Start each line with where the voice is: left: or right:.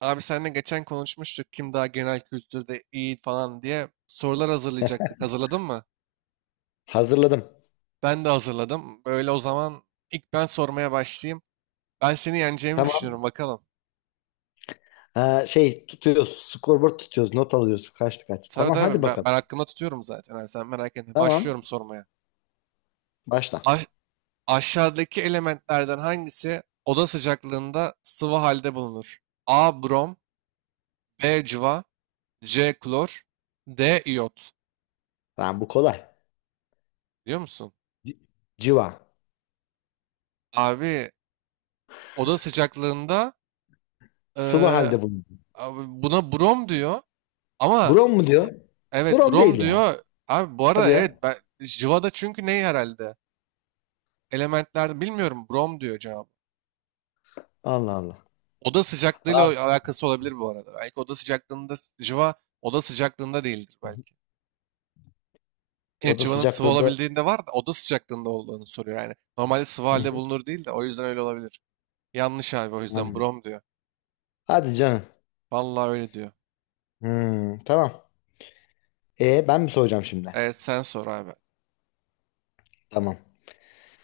right: Abi seninle geçen konuşmuştuk kim daha genel kültürde iyi falan diye sorular hazırlayacaktık. Hazırladın mı?
left: Hazırladım.
right: Ben de hazırladım. Böyle o zaman ilk ben sormaya başlayayım. Ben seni yeneceğimi düşünüyorum
left: Tamam.
right: bakalım.
left: Ha, şey tutuyoruz. Scoreboard tutuyoruz. Not alıyoruz. Kaçtı kaç.
right: Tabii
left: Tamam, hadi
right: tabii ben
left: bakalım.
right: hakkımda tutuyorum zaten abi sen merak etme.
left: Tamam.
right: Başlıyorum sormaya.
left: Başla.
right: Aş- Aşağıdaki elementlerden hangisi oda sıcaklığında sıvı halde bulunur? A. Brom B. Cıva C. Klor D. iyot
left: Tamam, bu kolay.
right: Biliyor musun?
left: C- Civa.
right: Abi oda sıcaklığında...
left: Sıvı halde bulunuyor.
right: Abi buna Brom diyor ama
left: Brom mu
right: e,
left: diyor?
right: evet
left: Brom
right: Brom
left: değil ya.
right: diyor. Abi bu
left: Hadi
right: arada evet
left: ya.
right: ben Jiva'da çünkü ney herhalde? Elementlerde bilmiyorum Brom diyor cevabı.
left: Allah Allah.
right: Oda
left: Abi,
right: sıcaklığıyla alakası olabilir bu arada. Belki oda sıcaklığında Jiva oda sıcaklığında değildir belki. Evet
left: oda
right: civanın sıvı
left: sıcaklığında.
right: olabildiğinde var da oda sıcaklığında olduğunu soruyor yani. Normalde sıvı
left: Hı
right: halde
left: hı.
right: bulunur değil de o yüzden öyle olabilir. Yanlış abi o yüzden
left: Tamam.
right: Brom diyor.
left: Hadi canım.
right: Vallahi öyle diyor.
left: Tamam. E, ben mi soracağım şimdi?
right: Evet sen sor abi.
left: Tamam.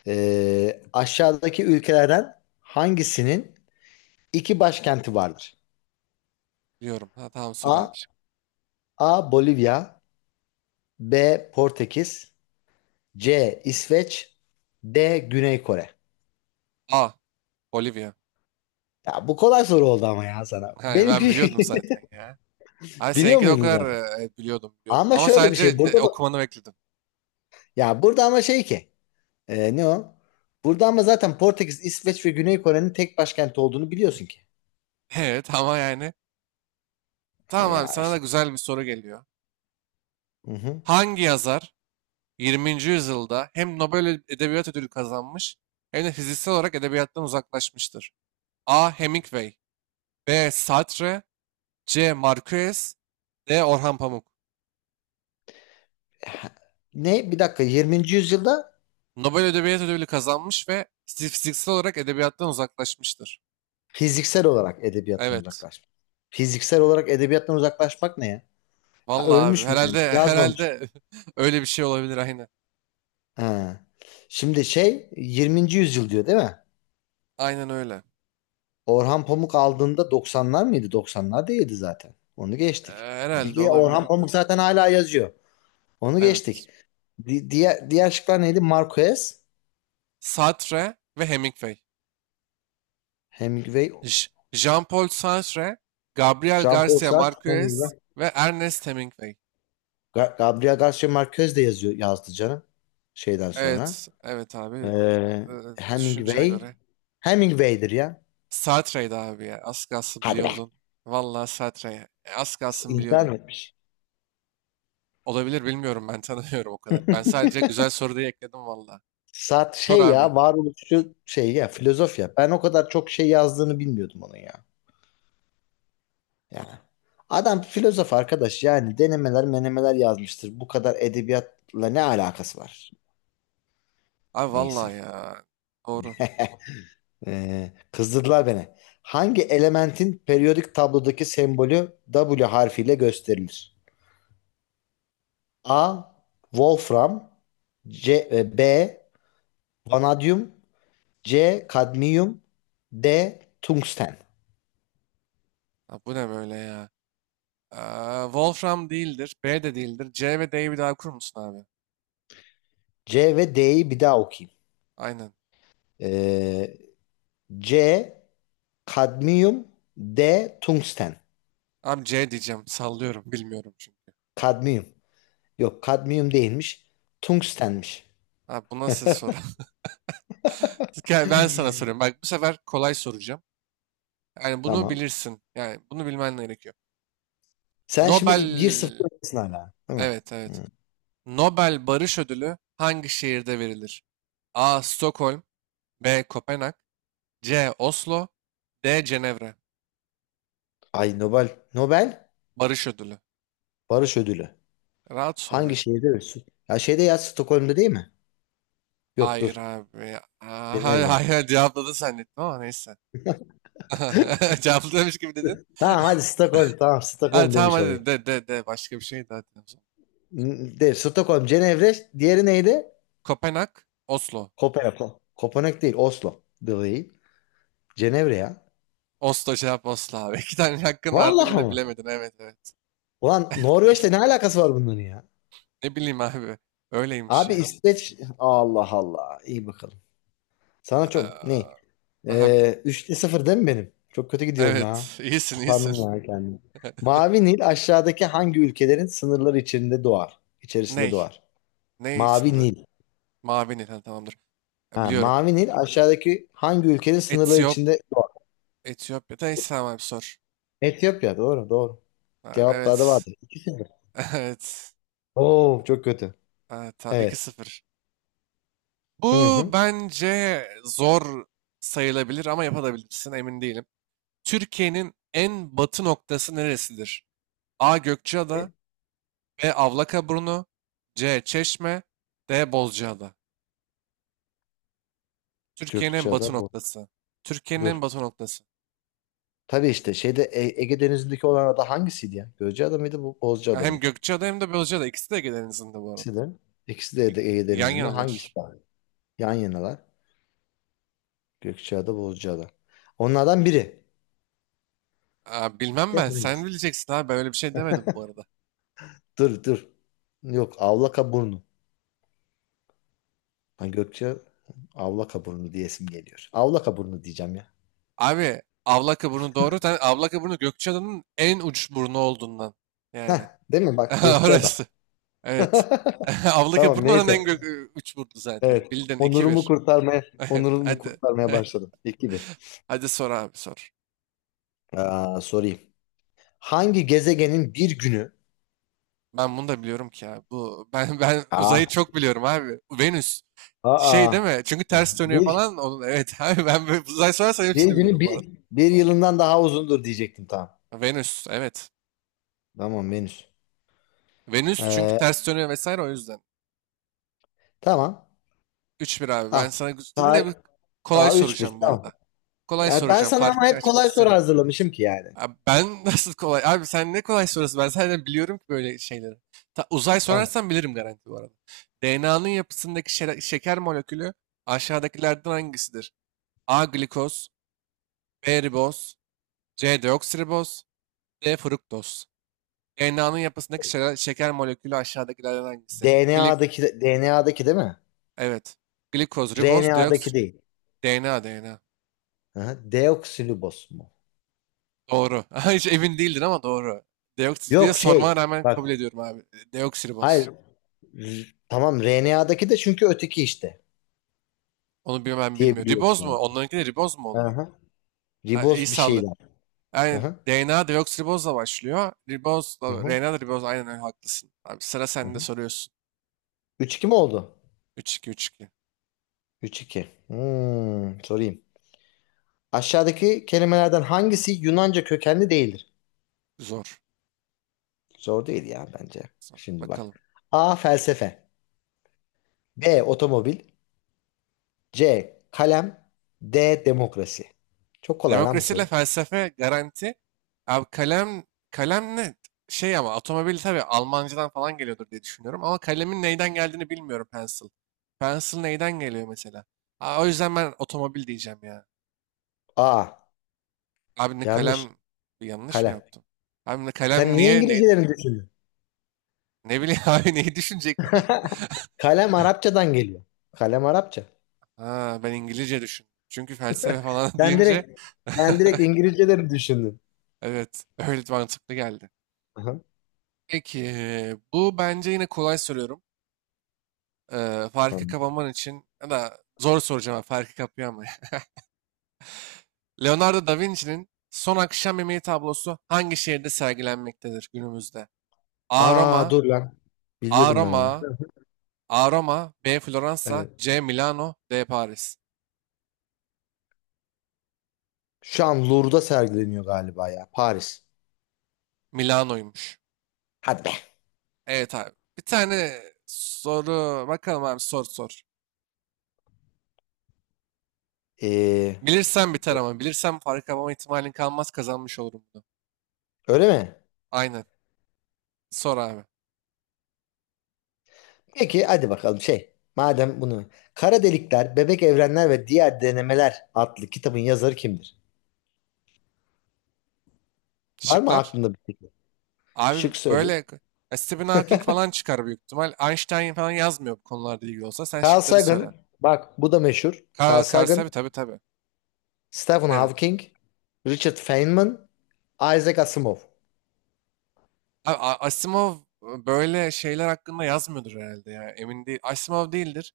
left: Aşağıdaki ülkelerden hangisinin iki başkenti vardır?
right: Diyorum. Ha, tamam sor
left: A.
right: abi.
left: A. Bolivya. B. Portekiz. C. İsveç. D. Güney Kore.
right: A. Bolivya.
left: Ya bu kolay soru oldu ama ya sana.
right: Hayır, ben
left: Benimki
right: biliyordum zaten ya. Hayır
left: biliyor
right: seninkini o
left: muydun
right: kadar
left: zaten?
right: biliyordum biliyordum.
left: Ama
right: Ama
left: şöyle bir şey
right: sadece
left: burada da,
right: okumanı bekledim.
left: ya burada ama şey ki ne o? Burada ama zaten Portekiz, İsveç ve Güney Kore'nin tek başkenti olduğunu biliyorsun ki.
right: Evet ama yani. Tamam abi
left: Ya
right: sana da
left: işte.
right: güzel bir soru geliyor.
left: Hı hı.
right: Hangi yazar 20. yüzyılda hem Nobel Edebiyat Ödülü kazanmış hem de fiziksel olarak edebiyattan uzaklaşmıştır? A. Hemingway B. Sartre C. Marquez D. Orhan Pamuk
left: Ne? Bir dakika, 20. yüzyılda
right: Nobel Edebiyat Ödülü kazanmış ve fiziksel olarak edebiyattan uzaklaşmıştır.
left: fiziksel olarak edebiyattan
right: Evet.
left: uzaklaşmak. Fiziksel olarak edebiyattan uzaklaşmak ne ya? Ha,
right: Vallahi abi
left: ölmüş mü yani?
right: herhalde
left: Yazmamış.
right: herhalde öyle bir şey olabilir aynen.
left: Ha. Şimdi şey, 20. yüzyıl diyor değil mi?
right: Aynen öyle.
left: Orhan Pamuk aldığında doksanlar mıydı? 90'lar değildi zaten. Onu geçtik. Bir
right: Herhalde
left: de
right: olabilir
left: Orhan Pamuk
right: bilmiyorum.
left: zaten hala yazıyor. Onu geçtik.
right: Evet.
left: Diğer şıklar neydi? Marquez,
right: Sartre ve Hemingway.
left: Hemingway,
right: Jean-Paul Sartre, Gabriel
left: Jean-Paul
right: Garcia
left: Sartre, Hemingway.
right: Marquez ve Ernest Hemingway.
left: Gabriel Garcia Marquez de yazıyor, yazdı canım. Şeyden sonra.
right: Evet, evet abi.
left: Ee,
right: Ee, Düşüncene
left: Hemingway.
right: göre.
left: Hemingway'dir ya.
right: Sartre'ydi abi ya. Az kalsın
left: Hadi be.
right: biliyordun. Vallahi Sartre. Az kalsın
left: İnkar
right: biliyordun.
left: mı etmiş.
right: Olabilir bilmiyorum ben tanımıyorum o kadar. Ben sadece güzel soru diye ekledim vallahi.
left: Sartre
right: Sor
left: şey
right: abi.
left: ya, varoluşçu şey ya, filozof ya. Ben o kadar çok şey yazdığını bilmiyordum onun ya. Yani, adam filozof arkadaş, yani denemeler menemeler yazmıştır. Bu kadar edebiyatla ne alakası var?
right: Abi
left: Neyse.
right: vallahi ya. Doğru.
left: Kızdırdılar beni. Hangi elementin periyodik tablodaki sembolü W harfiyle gösterilir? A. Wolfram B. Vanadyum C. Kadmiyum D. Tungsten.
right: Ha, bu ne böyle ya? Aa, Wolfram değildir. B de değildir. C ve D'yi bir daha okur musun abi?
left: C ve D'yi bir daha okuyayım.
right: Aynen.
left: Ee, C. Kadmiyum. D. Tungsten.
right: Abi C diyeceğim. Sallıyorum. Bilmiyorum çünkü.
left: Kadmiyum. Yok, kadmiyum değilmiş. Tungstenmiş.
right: Abi bu nasıl soru? Gel ben sana soruyorum. Bak bu sefer kolay soracağım. Yani bunu
left: Tamam.
right: bilirsin. Yani bunu bilmen gerekiyor.
left: Sen şimdi bir sıfır
right: Nobel...
left: öndesin hala, değil mi?
right: Evet evet.
left: Hı.
right: Nobel Barış Ödülü hangi şehirde verilir? A. Stockholm B. Kopenhag C. Oslo D. Cenevre.
left: Ay, Nobel. Nobel
right: Barış Ödülü.
left: Barış Ödülü.
right: Rahat soru
left: Hangi
right: bence.
left: şehirde? Ölsün? Ya şeyde, ya Stockholm'da değil mi? Yok,
right: Hayır
left: dur.
right: abi. Aa, hayır
left: Cenevre.
right: hayır cevapladın zannettim ama neyse. Cevaplamış gibi dedin.
left: Tamam, hadi Stockholm. Tamam,
right: Hadi
left: Stockholm
right: tamam
left: demiş
right: hadi
left: olayım.
right: de de de başka bir şey daha de o zaman.
left: De, Stockholm, Cenevre. Diğeri neydi?
right: Kopenhag, Oslo.
left: Kopenhag. Kopenhag değil. Oslo. Değil. Cenevre ya.
right: Oslo cevap Oslo abi. İki tane hakkın vardı
left: Vallahi
right: yine de
left: mı?
right: bilemedin. Evet evet.
left: Ulan, Norveç'te ne alakası var bunların ya?
right: Ne bileyim abi. Öyleymiş
left: Abi,
right: yani.
left: İsveç. Allah Allah. İyi bakalım. Sana çok ne?
right: Aa, aha,
left: 3'te 0 değil mi benim? Çok kötü gidiyorum
right: evet
left: ha.
right: iyisin iyisin.
left: Utandım ya kendimi. Mavi Nil aşağıdaki hangi ülkelerin sınırları içinde doğar? İçerisinde
right: Ney?
left: doğar.
right: Ney
left: Mavi
right: sınırı?
left: Nil.
right: Mavi Nil. Ha, tamamdır. Ya,
left: Ha,
right: biliyorum.
left: Mavi Nil aşağıdaki hangi ülkenin sınırları
right: Etiyop,
left: içinde doğar?
right: Etiyopya'da İslam abi sor.
left: Etiyopya, doğru doğru.
right: Abi,
left: Cevaplarda
right: evet.
left: vardır. 2-0.
right: Evet.
left: Oo çok kötü.
right: Ha, ta,
left: Evet.
right: 2-0.
left: Hı
right: Bu
left: hı.
right: bence zor sayılabilir ama yapabilirsin emin değilim. Türkiye'nin en batı noktası neresidir? A. Gökçeada B. Avlakaburnu C. Çeşme D. Bozcaada. Türkiye'nin en batı
left: Gökçeada bu.
right: noktası. Türkiye'nin en
left: Dur.
right: batı noktası.
left: Tabii işte şeyde Ege Denizi'ndeki olan ada hangisiydi ya? Gökçeada mıydı bu?
right: Ya
left: Bozcaada
right: hem
left: mıydı?
right: Gökçeada hem de Bozcaada. İkisi de Ege izinde bu arada.
left: İkisi de. İkisi de
right: İk-
left: Ege
right: Yan
left: Denizi'nde. Hangisi
right: yanalar.
left: daha? Yan yanalar. Gökçeada, Bozcaada. Onlardan biri.
right: Aa, bilmem
left: De,
right: ben. Sen
left: hangisi?
right: bileceksin abi. Ben öyle bir şey demedim bu arada.
left: Dur, dur. Yok, Avlakaburnu. Ha, Gökçe Avlakaburnu diyesim geliyor. Avlakaburnu diyeceğim ya.
right: Abi Avlakaburnu doğru. Sen Avlakaburnu Gökçeada'nın en uç burnu olduğundan.
left: Heh,
right: Yani.
left: değil mi? Bak, Gökçeada.
right: Orası. Evet. Abla
left: Tamam,
right: Burnu oranın
left: neyse.
right: en gök üç burnu zaten.
left: Evet.
right: Bildin iki
left: Onurumu
right: bir.
left: kurtarmaya Onurumu
right: Hadi.
left: kurtarmaya başladım. 2 bir.
right: Hadi sor abi sor.
left: Aa, sorayım. Hangi gezegenin bir günü...
right: Ben bunu da biliyorum ki ya. Bu ben uzayı
left: Aa,
right: çok biliyorum abi. Venüs. Şey
left: aa,
right: değil mi? Çünkü ters dönüyor
left: bir,
right: falan. Onun evet abi ben böyle uzay sorarsan
left: bir
right: hepsini bilirim
left: günü
right: bu arada.
left: bir yılından daha uzundur diyecektim, tamam.
right: Venüs evet.
left: Tamam, Venüs.
right: Venüs çünkü
left: Ee,
right: ters dönüyor vesaire o yüzden.
left: tamam.
right: 3-1 abi. Ben
left: Ah,
right: sana yine bir
left: tar
right: kolay
left: Aa, üç bir,
right: soracağım bu
left: tamam.
right: arada. Kolay
left: Ya ben
right: soracağım.
left: sana ama
right: Farkı
left: hep
right: açmak
left: kolay soru
right: istemiyorum.
left: hazırlamışım ki yani.
right: Abi ben nasıl kolay? Abi sen ne kolay soruyorsun? Ben zaten biliyorum ki böyle şeyleri. Uzay
left: Tamam.
right: sorarsan bilirim garanti bu arada. DNA'nın yapısındaki şeker molekülü aşağıdakilerden hangisidir? A. Glikoz B. Riboz C. Deoksiriboz D. Fruktoz DNA'nın yapısındaki şeker molekülü aşağıdakilerden hangisi?
left: DNA'daki değil mi?
right: Evet. Glikoz, riboz,
left: RNA'daki
right: deoksir...
left: değil.
right: DNA, DNA.
left: Aha, deoksiriboz mu?
right: Doğru. Hiç emin değildin ama doğru. Deoksir diye
left: Yok
right: sormana
left: şey.
right: rağmen kabul
left: Bak.
right: ediyorum abi. Deoksiriboz.
left: Hayır. Tamam, RNA'daki de çünkü öteki işte
right: Onu bilmem bilmiyor.
left: diyebiliyorum
right: Riboz mu?
left: yani.
right: Onlarınki de riboz mu oluyor?
left: Aha.
right: Yani iyi
left: Riboz bir
right: sallı.
left: şeyler.
right: Yani
left: Aha.
right: DNA deoksiribozla başlıyor.
left: Hı
right: Ribozla,
left: hı.
right: RNA da riboz. Aynen öyle haklısın. Abi sıra
left: Hı
right: sende
left: hı.
right: soruyorsun.
left: 3-2 mi oldu?
right: 3-2 3-2.
left: 3-2. Sorayım. Aşağıdaki kelimelerden hangisi Yunanca kökenli değildir?
right: Zor.
left: Zor değil ya bence.
right: Zor.
left: Şimdi
right: Bakalım.
left: bak. A. Felsefe. B. Otomobil. C. Kalem. D. Demokrasi. Çok kolay lan bu soru.
right: Demokrasiyle felsefe garanti. Abi kalem, kalem ne? Şey ama otomobil tabii Almancadan falan geliyordur diye düşünüyorum. Ama kalemin neyden geldiğini bilmiyorum pencil. Pencil neyden geliyor mesela? Aa, o yüzden ben otomobil diyeceğim ya.
left: A.
right: Abi ne
left: Yanlış.
right: kalem yanlış mı
left: Kalem.
right: yaptım? Abi ne
left: Sen
right: kalem
left: niye
right: niye ne
left: İngilizcelerini düşündün?
right: ne bileyim abi neyi düşünecektim?
left: Kalem Arapçadan geliyor. Kalem Arapça.
right: Ha ben İngilizce düşündüm. Çünkü felsefe falan
left: Sen
right: deyince
left: direkt Sen direkt İngilizceleri düşündün.
right: evet öyle mantıklı geldi.
left: Aha,
right: Peki bu bence yine kolay soruyorum. Farkı
left: tamam.
right: kapaman için ya da zor soracağım abi, farkı kapıyor ama. Leonardo da Vinci'nin Son Akşam Yemeği tablosu hangi şehirde sergilenmektedir günümüzde? A.
left: Aa,
right: Roma,
left: dur lan.
right: A.
left: Biliyordum ben onu.
right: Roma, A. Roma, B. Floransa,
left: Evet.
right: C. Milano, D. Paris.
left: Şu an Louvre'da sergileniyor galiba ya. Paris.
right: Milano'ymuş.
left: Hadi be.
right: Evet abi. Bir tane soru bakalım abi sor sor.
left: Ee,
right: Bilirsem biter ama bilirsem fark yapma ihtimalin kalmaz kazanmış olurum bunu.
left: öyle mi?
right: Aynen. Sor abi.
left: Peki, hadi bakalım şey. Madem bunu... Kara Delikler, Bebek Evrenler ve Diğer Denemeler adlı kitabın yazarı kimdir? Var mı
right: Şıklar.
left: aklında bir fikir?
right: Abi
left: Şık
right: böyle
left: söyleyeyim.
right: ya Stephen Hawking falan çıkar büyük ihtimal. Einstein falan yazmıyor bu konularda ilgili olsa. Sen
left: Carl
right: şıkları söyle.
left: Sagan. Bak bu da meşhur. Carl
right: Carl
left: Sagan,
right: tabii tabii.
left: Stephen
right: Evet.
left: Hawking, Richard Feynman, Isaac Asimov.
right: Abi, Asimov, böyle şeyler hakkında yazmıyordur herhalde ya. Emin değil. Asimov değildir.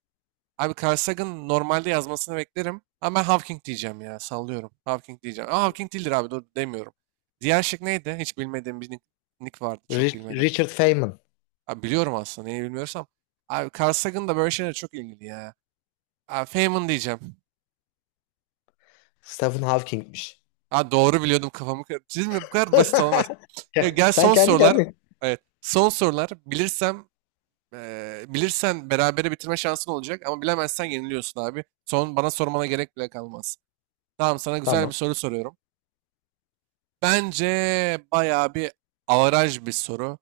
right: Abi Carl Sagan'ın normalde yazmasını beklerim. Ama ben Hawking diyeceğim ya. Sallıyorum. Hawking diyeceğim. Ama Hawking değildir abi. Dur demiyorum. Diğer şık neydi? Hiç bilmediğim bir nick vardı. Çok bilmeden.
left: Richard Feynman.
right: Abi biliyorum aslında. Neyi bilmiyorsam. Abi Carl Sagan da böyle şeylere çok ilgili ya. Abi Feynman diyeceğim.
left: Stephen Hawking'miş.
right: Ha doğru biliyordum kafamı. Siz mi? Bu kadar basit olamaz.
left: Ya,
right: Gel
left: sen
right: son
left: kendi
right: sorular.
left: kendine.
right: Evet. Son sorular. Bilirsen berabere bitirme şansın olacak ama bilemezsen yeniliyorsun abi. Son bana sormana gerek bile kalmaz. Tamam sana güzel bir
left: Tamam.
right: soru soruyorum. Bence bayağı bir avaraj bir soru.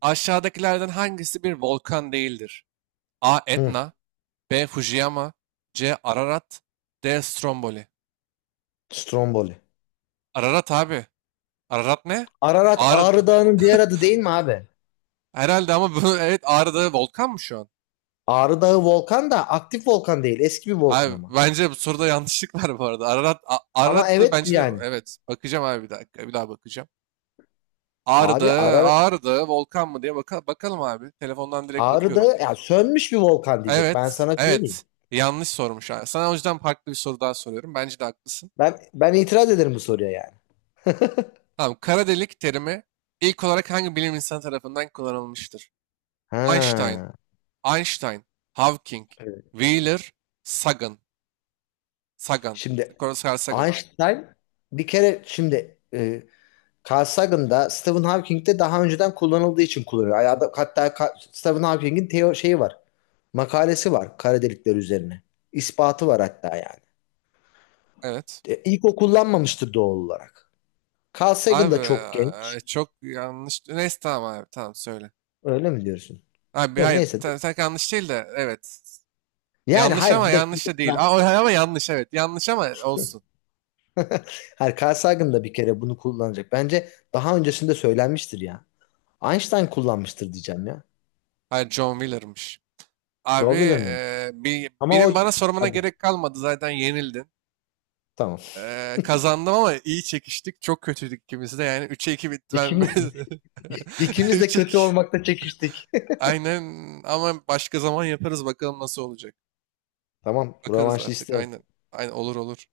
right: Aşağıdakilerden hangisi bir volkan değildir? A.
left: Hı,
right: Etna B. Fujiyama C. Ararat D. Stromboli
left: Stromboli.
right: Ararat abi. Ararat ne?
left: Ararat
right: Ağrı.
left: Ağrı Dağı'nın diğer adı değil mi abi?
right: Herhalde ama bu evet Ağrı'da volkan mı şu an?
left: Ağrı Dağı volkan da aktif volkan değil. Eski bir volkan
right: Abi
left: ama.
right: bence bu soruda yanlışlık var bu arada. Ararat,
left: Ama
right: Ararat da
left: evet
right: bence de
left: yani.
right: evet. Bakacağım abi bir dakika. Bir daha bakacağım. Ağrı
left: Abi
right: Dağı,
left: ara,
right: Ağrı Dağı volkan mı diye bakalım abi. Telefondan direkt
left: Ağrı
right: bakıyorum.
left: Dağı ya sönmüş bir volkan diyecek. Ben
right: Evet,
left: sana söyleyeyim.
right: evet. Yanlış sormuş. Ha. Sana o yüzden farklı bir soru daha soruyorum. Bence de haklısın.
left: Ben itiraz ederim bu soruya yani.
right: Tamam, kara delik terimi ilk olarak hangi bilim insanı tarafından kullanılmıştır? Einstein,
left: Ha.
right: Einstein, Hawking,
left: Evet.
right: Wheeler, Sagan. Sagan.
left: Şimdi
right: Carl Sagan.
left: Einstein bir kere şimdi Carl Sagan'da Stephen Hawking'de daha önceden kullanıldığı için kullanıyor. Stephen Hawking'in şeyi var. Makalesi var kara delikler üzerine. İspatı var hatta yani.
right: Evet.
left: İlk o kullanmamıştır doğal olarak. Carl Sagan
right: Abi
left: da çok genç.
right: çok yanlış. Neyse tamam abi tamam söyle.
left: Öyle mi diyorsun?
right: Abi
left: Ya,
right: hayır
left: neyse.
right: tak yanlış değil de evet.
left: Yani
right: Yanlış
left: hayır,
right: ama
left: bir de şimdi...
right: yanlış da değil. Aa, ama yanlış evet. Yanlış ama olsun.
left: Her Carl Sagan da bir kere bunu kullanacak. Bence daha öncesinde söylenmiştir ya. Einstein kullanmıştır diyeceğim ya.
right: Hayır John Wheeler'mış. Abi
left: Joe Wheeler miydi? Ama o...
right: benim bana sormana
left: Hadi,
right: gerek kalmadı zaten yenildin.
left: tamam.
right: Kazandım ama iyi çekiştik. Çok kötüydük ikimiz de yani 3'e 2 bitti ben.
left: İkimiz, ikimiz de
right: 3'e
left: kötü
right: 2.
left: olmakta çekiştik.
right: Aynen ama başka zaman yaparız bakalım nasıl olacak.
left: Tamam. Bu
right: Bakarız
left: Rövanşı
right: artık
left: isterim.
right: aynen. Aynen olur olur.